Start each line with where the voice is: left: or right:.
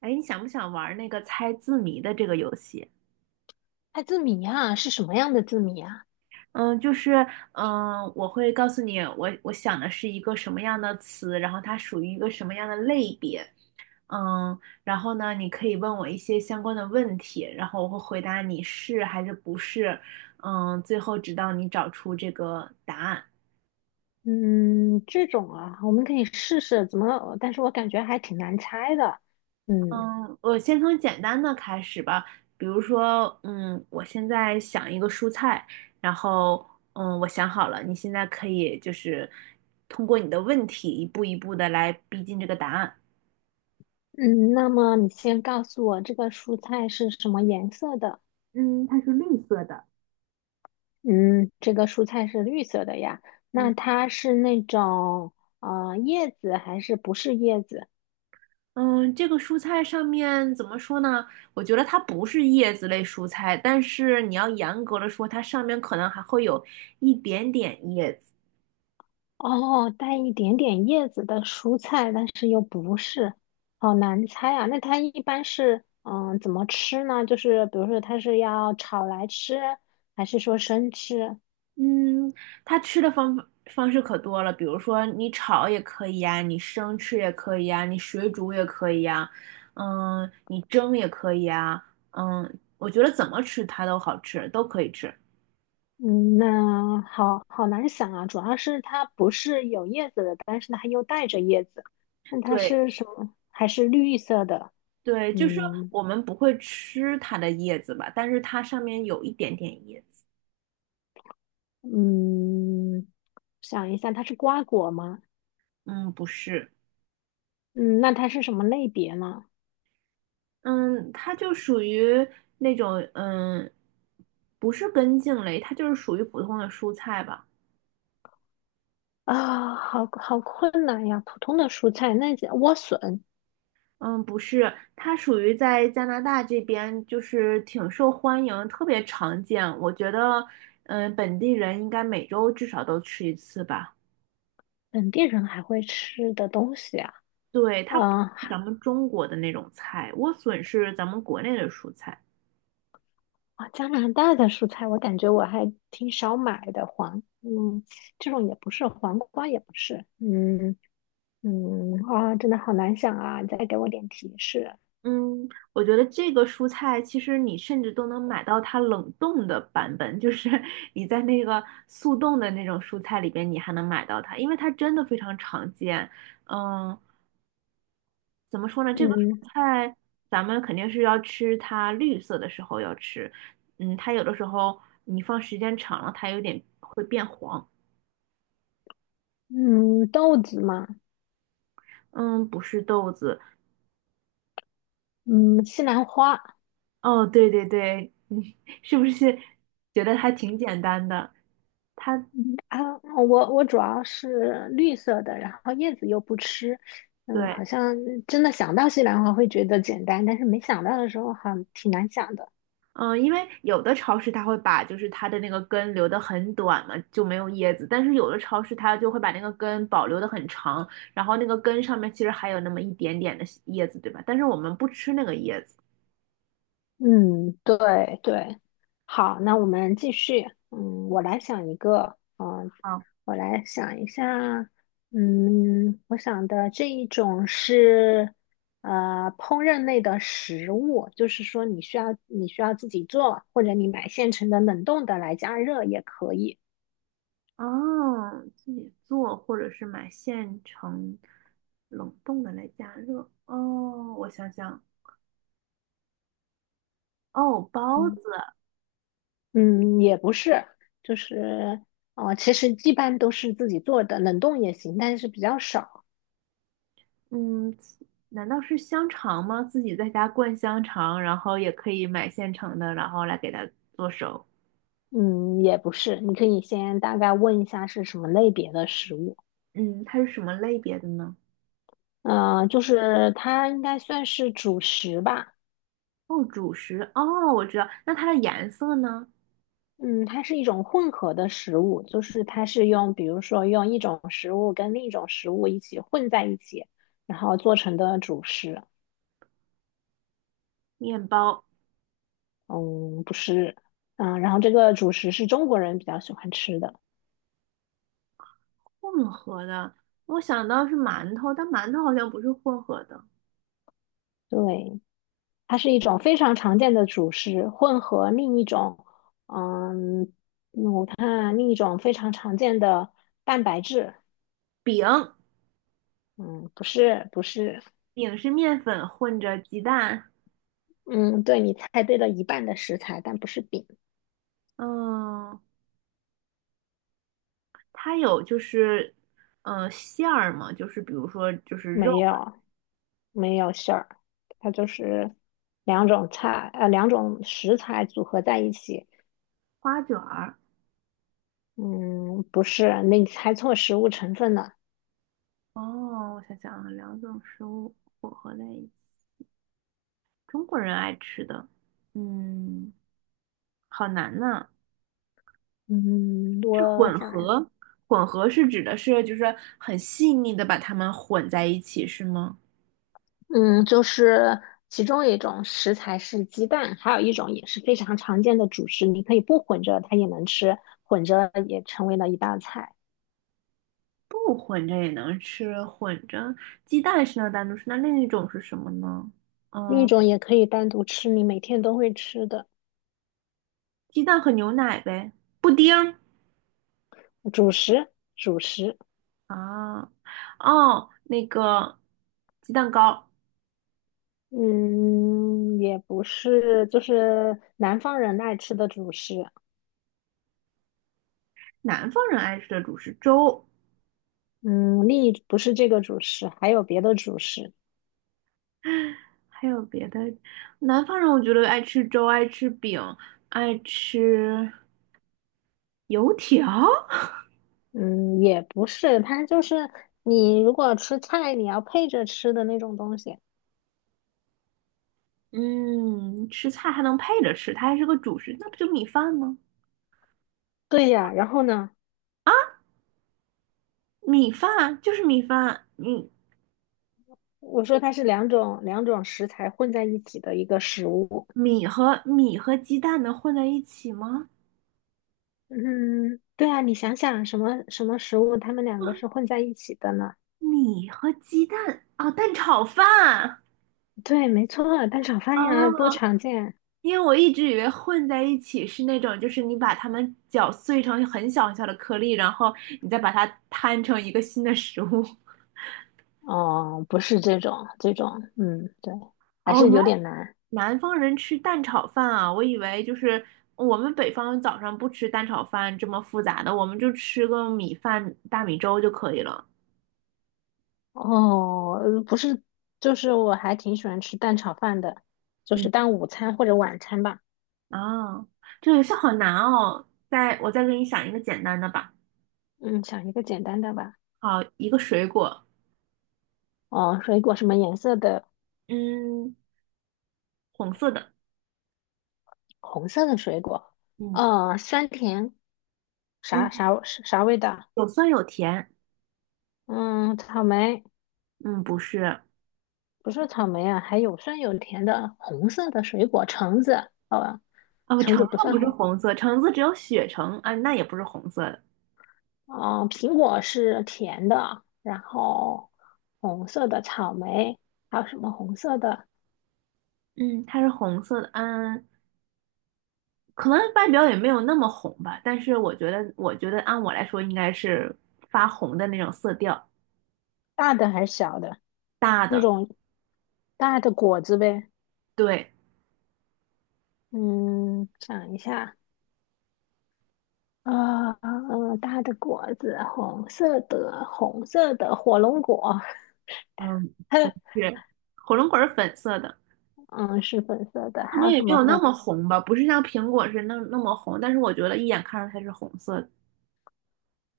right: 哎，你想不想玩那个猜字谜的这个游戏？
left: 猜字谜啊，是什么样的字谜啊？
right: 嗯，就是我会告诉你我想的是一个什么样的词，然后它属于一个什么样的类别。然后呢，你可以问我一些相关的问题，然后我会回答你是还是不是。最后直到你找出这个答案。
left: 嗯，这种啊，我们可以试试怎么，但是我感觉还挺难猜的。嗯
right: 嗯，我先从简单的开始吧。比如说，我现在想一个蔬菜，然后，我想好了，你现在可以就是通过你的问题一步一步的来逼近这个答案。
left: 嗯，那么你先告诉我这个蔬菜是什么颜色的？
right: 嗯，它是绿色的。
left: 嗯，这个蔬菜是绿色的呀。
right: 嗯，
left: 那它是那种叶子还是不是叶子？
right: 嗯，这个蔬菜上面怎么说呢？我觉得它不是叶子类蔬菜，但是你要严格的说，它上面可能还会有一点点叶子。
left: 哦，带一点点叶子的蔬菜，但是又不是，好难猜啊。那它一般是怎么吃呢？就是比如说它是要炒来吃，还是说生吃？
right: 嗯，它吃的方法方式可多了，比如说你炒也可以呀，你生吃也可以呀，你水煮也可以呀，你蒸也可以呀，我觉得怎么吃它都好吃，都可以吃。
left: 嗯，那好好难想啊。主要是它不是有叶子的，但是它又带着叶子。那它
right: 对
left: 是什么？还是绿色的？
right: 对，就是
left: 嗯
right: 我们不会吃它的叶子吧，但是它上面有一点点叶子。
left: 嗯，想一下，它是瓜果吗？
right: 嗯，不是。
left: 嗯，那它是什么类别呢？
right: 嗯，它就属于那种不是根茎类，它就是属于普通的蔬菜吧。
left: 啊，好好困难呀！普通的蔬菜，那叫莴笋，
right: 嗯，不是，它属于在加拿大这边，就是挺受欢迎，特别常见。我觉得，本地人应该每周至少都吃一次吧。
left: 本地人还会吃的东西啊。
right: 对，它不是
left: 啊、
right: 咱们中国的那种菜，莴笋是咱们国内的蔬菜。
left: 啊，加拿大的蔬菜，我感觉我还挺少买的。黄，这种也不是，黄瓜也不是。嗯嗯，啊，真的好难想啊！再给我点提示。
right: 嗯，我觉得这个蔬菜其实你甚至都能买到它冷冻的版本，就是 你在那个速冻的那种蔬菜里边，你还能买到它，因为它真的非常常见。嗯，怎么说呢？这个
left: 嗯
right: 蔬菜咱们肯定是要吃它绿色的时候要吃。它有的时候你放时间长了，它有点会变黄。
left: 嗯，豆子嘛，
right: 嗯，不是豆子。
left: 嗯，西兰花。
right: 哦，对对对，你 是不是觉得还挺简单的？它
left: 嗯啊，我主要是绿色的，然后叶子又不吃，
right: 对，
left: 好像真的想到西兰花会觉得简单，但是没想到的时候好像挺难想的。
right: 嗯，因为有的超市它会把就是它的那个根留得很短嘛，就没有叶子，但是有的超市它就会把那个根保留的很长，然后那个根上面其实还有那么一点点的叶子，对吧？但是我们不吃那个叶子。
left: 嗯，对对，好，那我们继续。我来想一个，
right: 哦。
left: 我来想一下，我想的这一种是烹饪类的食物，就是说你需要自己做，或者你买现成的冷冻的来加热也可以。
right: 哦，自己做或者是买现成冷冻的来加热。哦，我想想，哦，包子。
left: 嗯，也不是，就是其实一般都是自己做的，冷冻也行，但是比较少。
right: 嗯，难道是香肠吗？自己在家灌香肠，然后也可以买现成的，然后来给它做熟。
left: 嗯，也不是，你可以先大概问一下是什么类别的食物。
right: 嗯，它是什么类别的呢？
left: 就是它应该算是主食吧。
right: 哦，主食。哦，我知道。那它的颜色呢？
left: 嗯，它是一种混合的食物，就是它是用，比如说用一种食物跟另一种食物一起混在一起，然后做成的主食。
right: 面包。
left: 嗯，不是。嗯，然后这个主食是中国人比较喜欢吃的。
right: 混合的，我想到是馒头，但馒头好像不是混合的。
left: 对，它是一种非常常见的主食，混合另一种。嗯，嗯，另一种非常常见的蛋白质，
right: 饼。
left: 嗯，不是不是，
right: 饼是面粉混着鸡蛋。
left: 嗯，对你猜对了一半的食材，但不是饼，
right: 嗯，它有馅儿嘛，比如说肉。
left: 没有没有馅儿，它就是两种菜，两种食材组合在一起，
right: 花卷儿。
left: 嗯，不是，那你猜错食物成分了，
right: 哦，我想想啊，两种食物混合在一起，中国人爱吃的。嗯，好难呐。
left: 嗯，我想，
right: 呃，混合指的是很细腻的把它们混在一起，是吗？
left: 嗯，就是其中一种食材是鸡蛋，还有一种也是非常常见的主食，你可以不混着它也能吃，混着也成为了一道菜。
right: 不混着也能吃，混着鸡蛋是能单独吃，那另一种是什么呢？
left: 另一
right: 嗯，
left: 种也可以单独吃，你每天都会吃的
right: 鸡蛋和牛奶呗，布丁儿。
left: 主食，主食，
right: 啊，哦，那个鸡蛋糕。
left: 嗯，也不是，就是南方人爱吃的主食，
right: 南方人爱吃的主食粥。
left: 嗯，另一不是这个主食，还有别的主食，
right: 还有别的，南方人我觉得爱吃粥，爱吃饼，爱吃油条。
left: 嗯，也不是，它就是你如果吃菜，你要配着吃的那种东西。
right: 嗯，吃菜还能配着吃，它还是个主食，那不就米饭吗？
left: 对呀，然后呢，
right: 米饭就是米饭。嗯，
left: 我说它是两种食材混在一起的一个食物，
right: 米和鸡蛋能混在一起吗？
left: 嗯，对啊，你想想什么食物，它们两个是混在一起的呢？
right: 米和鸡蛋，啊，蛋炒饭。
left: 对，没错，蛋炒饭呀，多
right: 啊，
left: 常见。
right: 因为我一直以为混在一起是那种，就是你把它们搅碎成很小很小的颗粒，然后你再把它摊成一个新的食物。
left: 哦，不是这种，这种，嗯，对，还
right: 哦，
left: 是
right: 原来
left: 有点难。
right: 南方人吃蛋炒饭啊。我以为就是我们北方早上不吃蛋炒饭这么复杂的，我们就吃个米饭、大米粥就可以了。
left: 哦，不是，就是我还挺喜欢吃蛋炒饭的，就
right: 嗯，
left: 是当午餐或者晚餐吧。
right: 啊，这个游戏好难哦。我再给你想一个简单的吧。
left: 嗯，想一个简单的吧。
right: 好，一个水果。
left: 哦，水果什么颜色的？
right: 嗯，红色的。
left: 红色的水果。
right: 嗯
left: 哦，酸甜，
right: 嗯，
left: 啥味道？
right: 有酸有甜。
left: 嗯，草莓，
right: 嗯，不是。
left: 不是草莓啊，还有酸有甜的红色的水果，橙子。好吧，
right: 啊，
left: 橙
right: 橙
left: 子
right: 子
left: 不算
right: 不是
left: 红。
right: 红色，橙子只有血橙啊，那也不是红色的。
left: 苹果是甜的，然后红色的草莓，还有什么红色的？
right: 嗯，它是红色的。嗯，可能外表也没有那么红吧，但是我觉得按我来说应该是发红的那种色调。
left: 大的还是小的？
right: 大
left: 那
right: 的。
left: 种大的果子呗。
right: 对。
left: 嗯，想一下，啊、呃，大的果子，红色的，红色的火龙果，
right: 嗯，是，火龙果是粉色的。
left: 嗯，是粉色的。
right: 可
left: 还
right: 能
left: 有
right: 也
left: 什
right: 没
left: 么
right: 有那
left: 红？
right: 么红吧，不是像苹果是那么红，但是我觉得一眼看上它是红色的。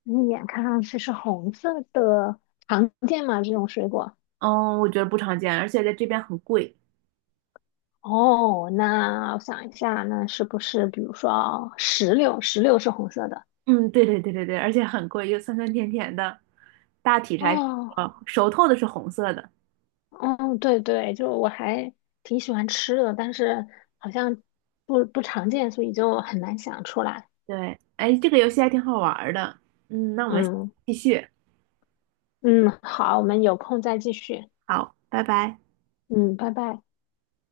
left: 你一眼看上去是红色的，常见吗？这种水果？
right: 嗯，我觉得不常见，而且在这边很贵。
left: 哦，那我想一下，那是不是比如说石榴？石榴是红色的。
right: 嗯，对对对对对，而且很贵，又酸酸甜甜的。大体上，还是
left: 哦，
right: 熟透的是红色的。
left: 嗯，对对，就我还挺喜欢吃的，但是好像不常见，所以就很难想出来。
right: 对，哎，这个游戏还挺好玩儿的。那我们下次
left: 嗯
right: 继续。
left: 嗯，好，我们有空再继续。
right: 好，拜拜。
left: 嗯，拜拜。